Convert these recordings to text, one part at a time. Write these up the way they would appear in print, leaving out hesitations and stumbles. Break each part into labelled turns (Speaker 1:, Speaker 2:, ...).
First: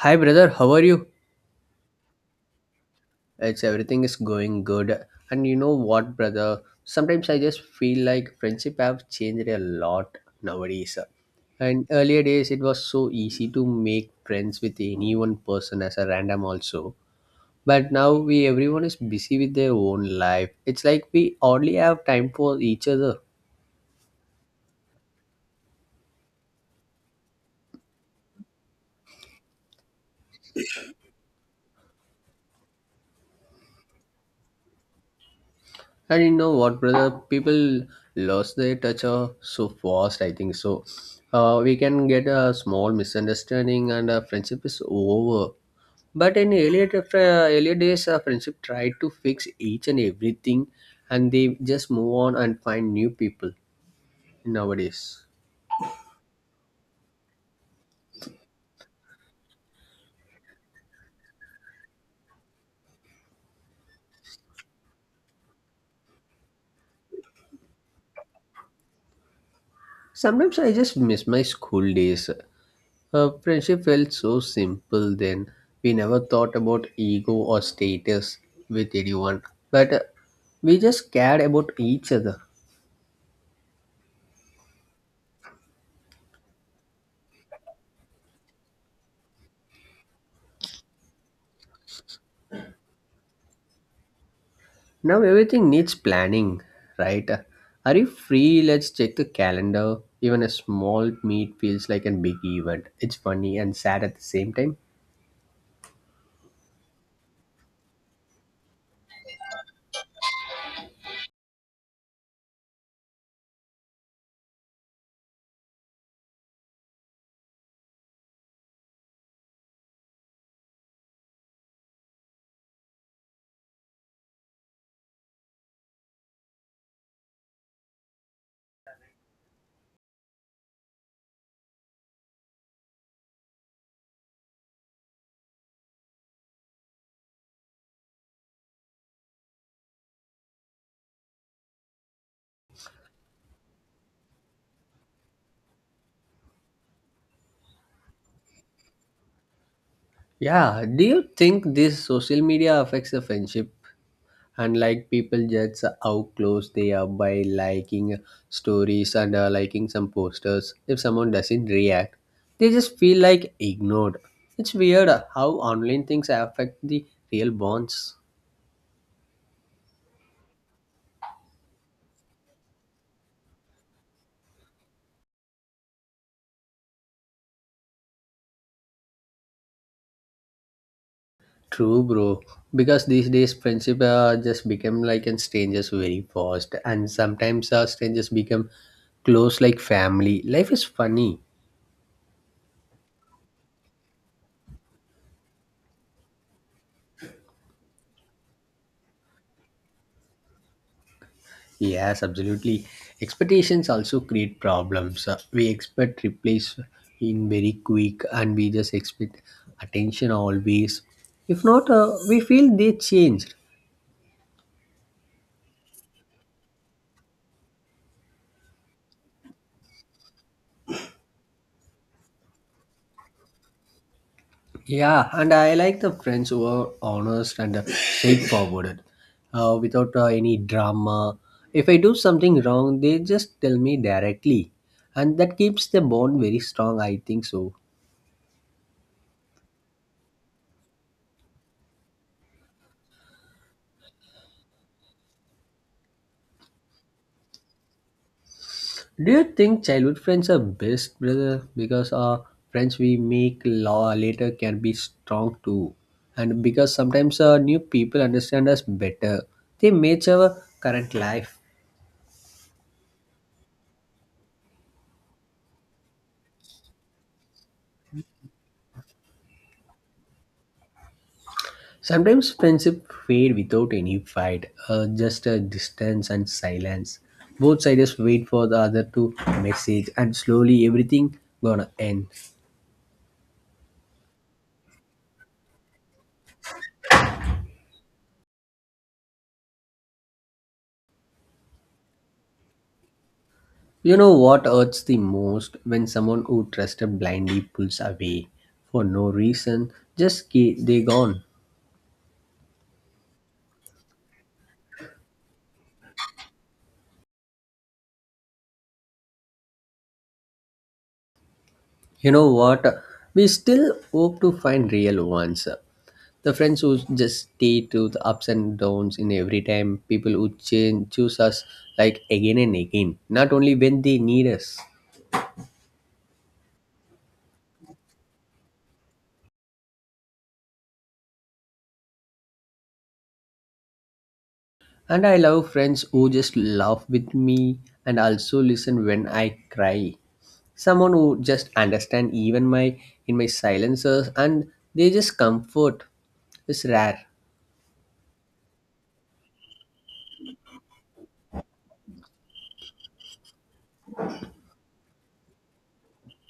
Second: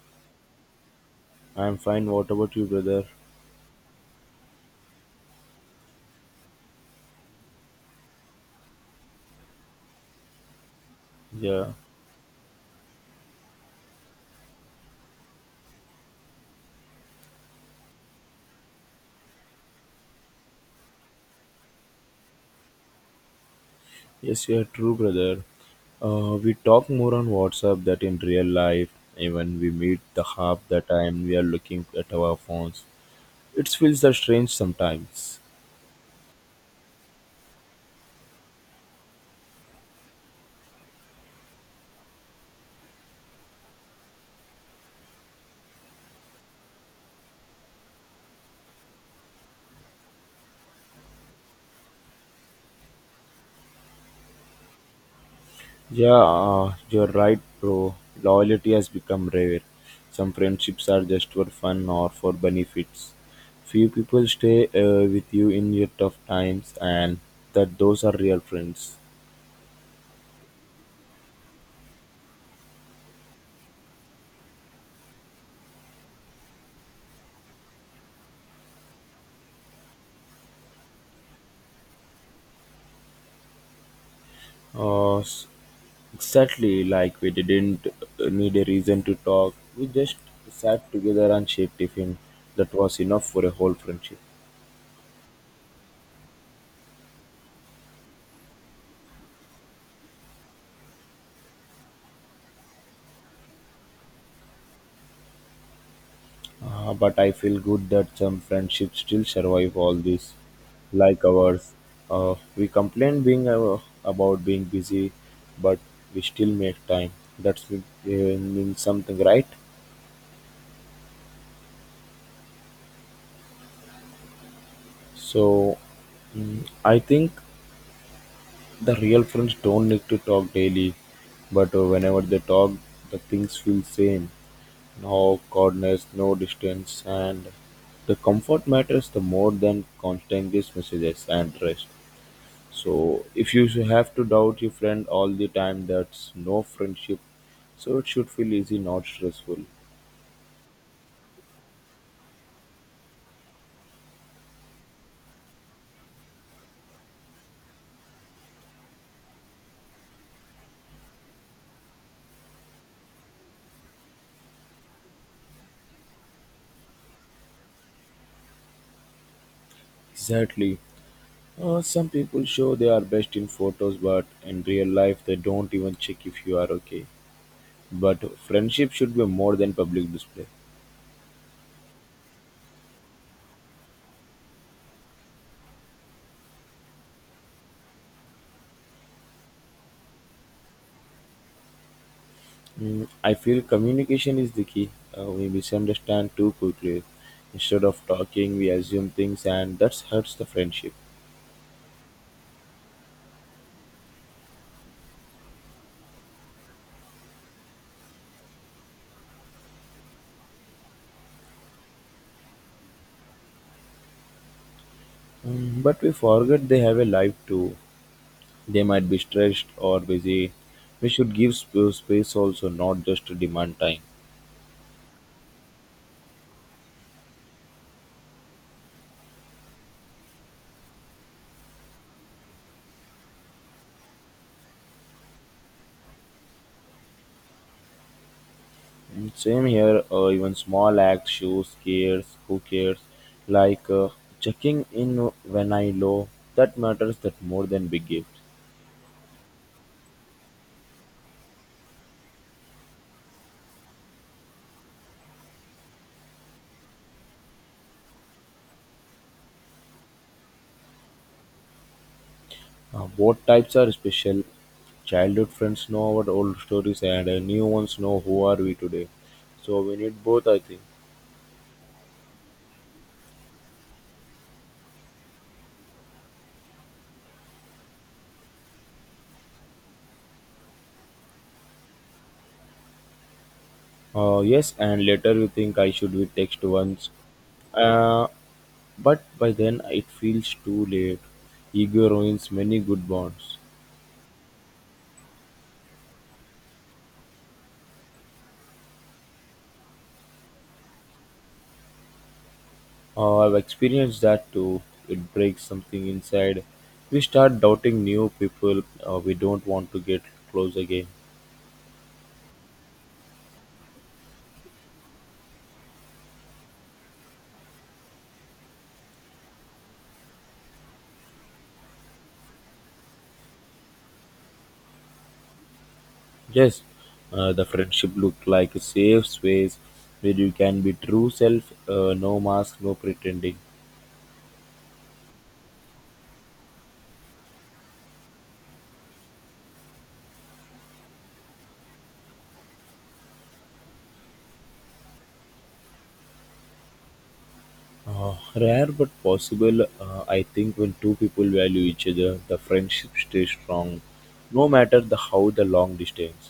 Speaker 1: Hi, brother. How are you?
Speaker 2: I'm fine. What about you, brother?
Speaker 1: It's everything is going good. And you know what, brother? Sometimes I just feel like friendship have changed a lot nowadays.
Speaker 2: Yeah.
Speaker 1: And earlier days, it was so easy to make friends with any one person as a random also. But now we everyone is busy with their own life. It's like we hardly have time for each other.
Speaker 2: Yes, you're true, brother. We talk more on WhatsApp that in real life, even we meet the half the time we are looking at our phones. It feels that strange sometimes.
Speaker 1: I didn't know what, brother? People lost their touch so fast, I think so. We can get a small misunderstanding and friendship is over. But in earlier, earlier days, friendship tried to fix each and everything, and they just move on and find new people nowadays.
Speaker 2: Yeah, you're right, bro. Loyalty has become rare. Some friendships are just for fun or for benefits. Few people stay with you in your tough times, and that those are real friends.
Speaker 1: Sometimes I just miss my school days. Friendship felt so simple then. We never thought about ego or status with anyone, but we just cared about each other.
Speaker 2: Uh, s- Exactly, like we didn't need a reason to talk. We just sat together and shared tiffin. That was enough for a whole friendship.
Speaker 1: Now everything needs planning, right? Are you free? Let's check the calendar. Even a small meet feels like a big event. It's funny and sad at the same time.
Speaker 2: But I feel good that some friendships still survive all this, like ours. We complain being about being busy, but we still make time. That's means something, right? So, I think the real friends don't need to talk daily, but whenever they talk, the things feel same. No coordinates, no distance, and the comfort matters the more than constant these messages and rest. So if you should have to doubt your friend all the time, that's no friendship. So it should feel easy, not stressful.
Speaker 1: Yeah, do you think this social media affects the friendship? And like people judge how close they are by liking stories and liking some posters. If someone doesn't react, they just feel like ignored. It's weird how online things affect the real bonds.
Speaker 2: Exactly. Some people show they are best in photos, but in real life they don't even check if you are okay. But friendship should be more than public display.
Speaker 1: True, bro. Because these days friendship just become like and strangers very fast, and sometimes strangers become close like family. Life is funny.
Speaker 2: I feel communication is the key. We misunderstand too quickly. Instead of talking, we assume things, and that hurts the friendship.
Speaker 1: Yes, absolutely. Expectations also create problems. We expect replace in very quick, and we just expect attention always. If not, we feel they changed.
Speaker 2: But we forget they have a life too. They might be stressed or busy. We should give space also, not just to demand time.
Speaker 1: Yeah, and I like the friends who are honest and straightforward, without any drama. If I do something wrong, they just tell me directly, and that keeps the bond very strong. I think so.
Speaker 2: Mm. Same here, even small acts shows cares, who cares, like checking in when I low, that matters that more than big gifts.
Speaker 1: Do you think childhood friends are best, brother? Because our friends we make law later can be strong too, and because sometimes new people understand us better, they match our current life.
Speaker 2: Both types are special. Childhood friends know our old stories, and new ones know who are we today. So we need both, I think.
Speaker 1: Sometimes friendship fade without any fight, just a distance and silence. Both sides wait for the other to message, and slowly everything gonna end.
Speaker 2: Yes, and later you think I should be text once, uh, but by then it feels too late. Ego ruins many good bonds.
Speaker 1: You know what hurts the most when someone who trusted blindly pulls away for no reason, just they gone.
Speaker 2: I've experienced that too. It breaks something inside. We start doubting new people we don't want to get close again.
Speaker 1: You know what? We still hope to find real ones. The friends who just stay to the ups and downs in every time, people who change choose us like again and again, not only when they need us.
Speaker 2: Yes, the friendship looked like a safe space where you can be true self, no mask, no pretending.
Speaker 1: And I love friends who just laugh with me and also listen when I cry. Someone who just understand even my in my silences and they just comfort is rare.
Speaker 2: Rare but possible, I think when two people value each other, the friendship stays strong, no matter the how the long distance.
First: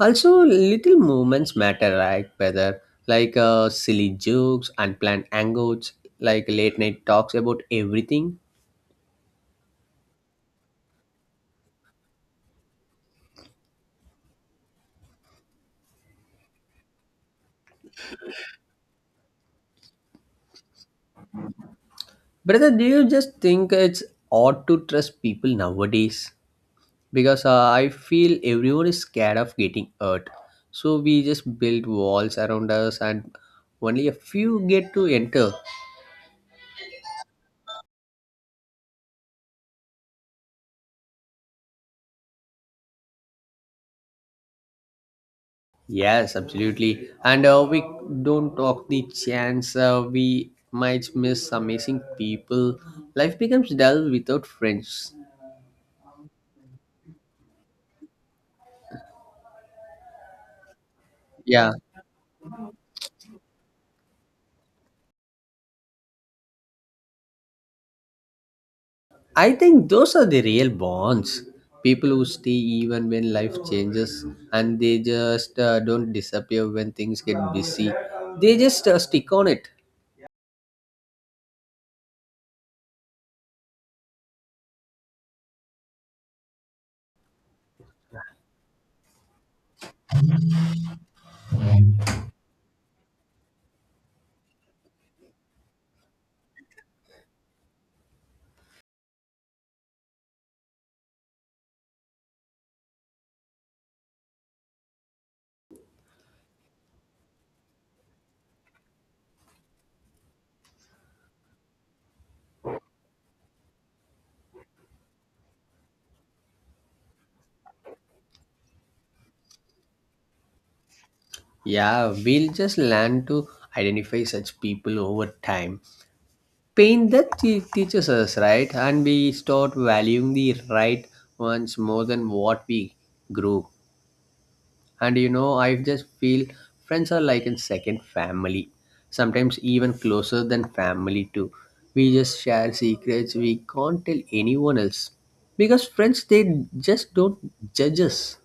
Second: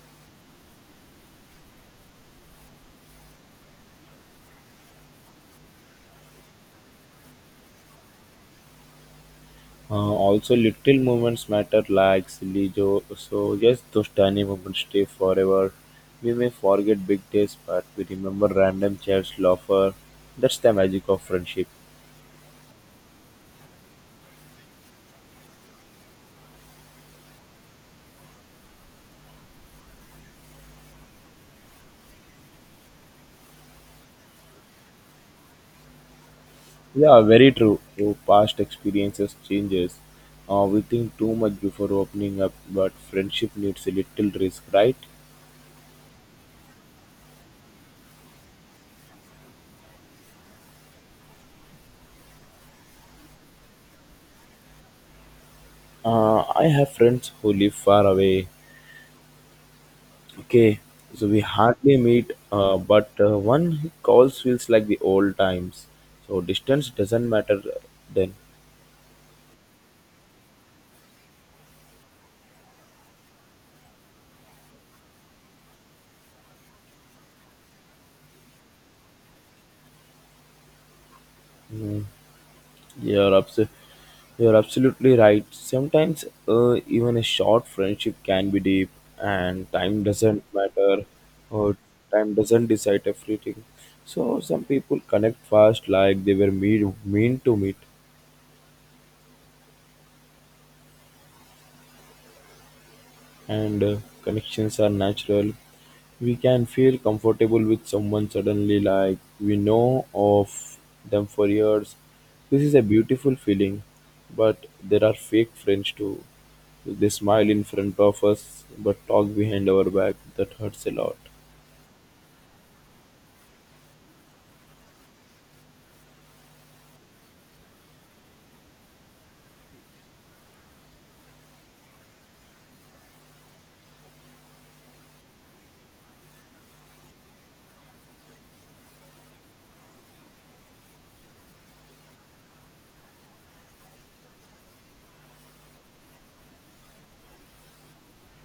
Speaker 1: Also, little moments matter, right? Whether like silly jokes, unplanned angles, like late night talks about everything.
Speaker 2: Also, little moments matter, like silly jo- So yes, those tiny moments stay forever. We may forget big days, but we remember random chats, laughter. That's the magic of friendship.
Speaker 1: Brother, do you just think it's odd to trust people nowadays? Because I feel everyone is scared of getting hurt. So we just build walls around us, and only a few get to enter.
Speaker 2: Yeah, very true. Your past experiences changes. We think too much before opening up, but friendship needs a little risk, right?
Speaker 1: Yes, absolutely. And we don't talk the chance we might miss amazing people. Life becomes dull without friends.
Speaker 2: I have friends who live far away. Okay, so we
Speaker 1: Yeah,
Speaker 2: hardly meet, but one calls feels like the old times. So distance doesn't matter then.
Speaker 1: I think those are the real bonds. People who stay even when life changes, and they just don't disappear when things get busy. They just stick on it.
Speaker 2: Mm. You're, abso- you're absolutely right. Sometimes even a short friendship can be deep, and time doesn't matter, or time doesn't decide everything. So some people connect fast, like they were mean to meet, and connections are natural. We can feel comfortable with someone suddenly, like we know of them for years. This is a beautiful feeling, but there are fake friends too. They smile in front of us but talk behind our back. That hurts a lot.
Speaker 1: Yeah, we'll just learn to identify such people over time. Pain that teaches us, right? And we start valuing the right ones more than what we grew. And you know, I just feel friends are like a second family, sometimes even closer than family, too. We just share secrets we can't tell anyone else because friends they just don't judge us.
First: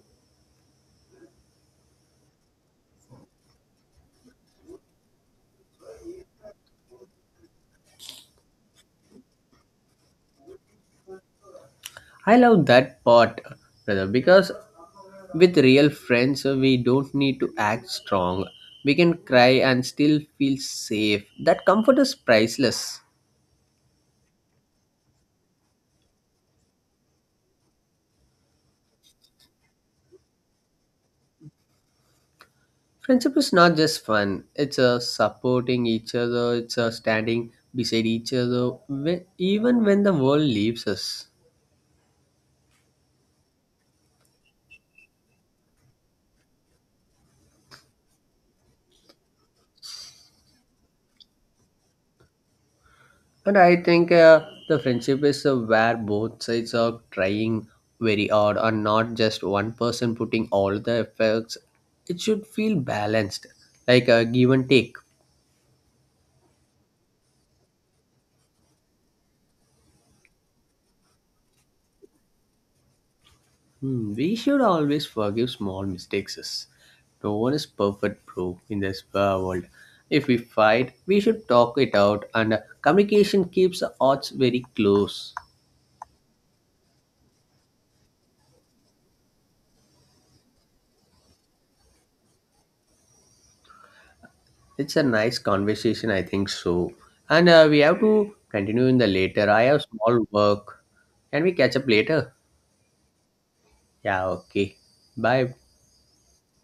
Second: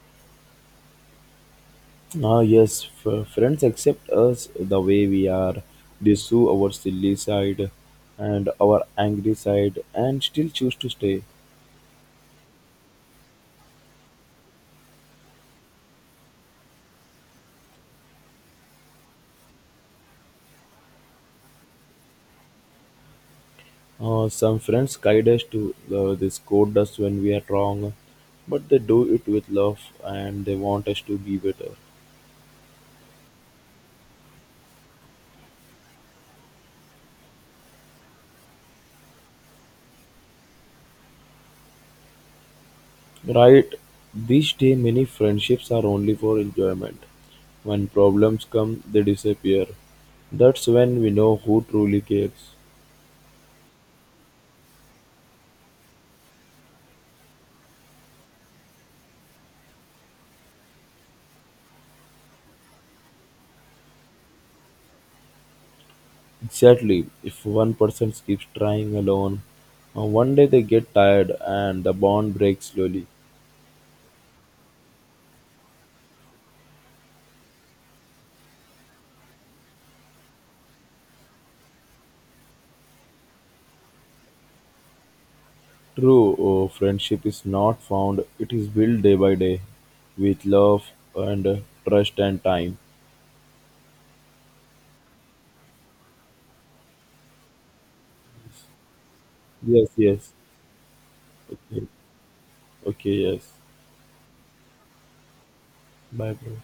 Speaker 2: Yes, friends accept us the way we are. They saw our silly side and our angry side and still choose to stay.
Speaker 1: I love that part, brother, because with real friends, we don't need to act strong. We can cry and still feel safe. That comfort is priceless.
Speaker 2: Some friends guide us to they scold us when we are wrong, but they do it with love and they want us to be better.
Speaker 1: Friendship is not just fun, it's a supporting each other, it's a standing beside each other, even when the world leaves us.
Speaker 2: Right? These days, many friendships are only for enjoyment. When problems come, they disappear. That's when we know who truly cares.
Speaker 1: And I think the friendship is where both sides are trying very hard and not just one person putting all the efforts. It should feel balanced, like a give and take.
Speaker 2: Exactly. If one person keeps trying alone, one day they get tired and the bond breaks slowly.
Speaker 1: Hmm, we should always forgive small mistakes. No one is perfect, bro, in this world. If we fight, we should talk it out, and communication keeps the odds very close.
Speaker 2: True friendship is not found, it is built day by day with love and trust and time.
Speaker 1: It's a nice conversation, I think so. And we have to continue in the later. I have
Speaker 2: Yes,
Speaker 1: small
Speaker 2: yes.
Speaker 1: work. Can we catch
Speaker 2: Okay,
Speaker 1: up later?
Speaker 2: okay, yes.
Speaker 1: Yeah, okay. Bye.
Speaker 2: Bye, bro.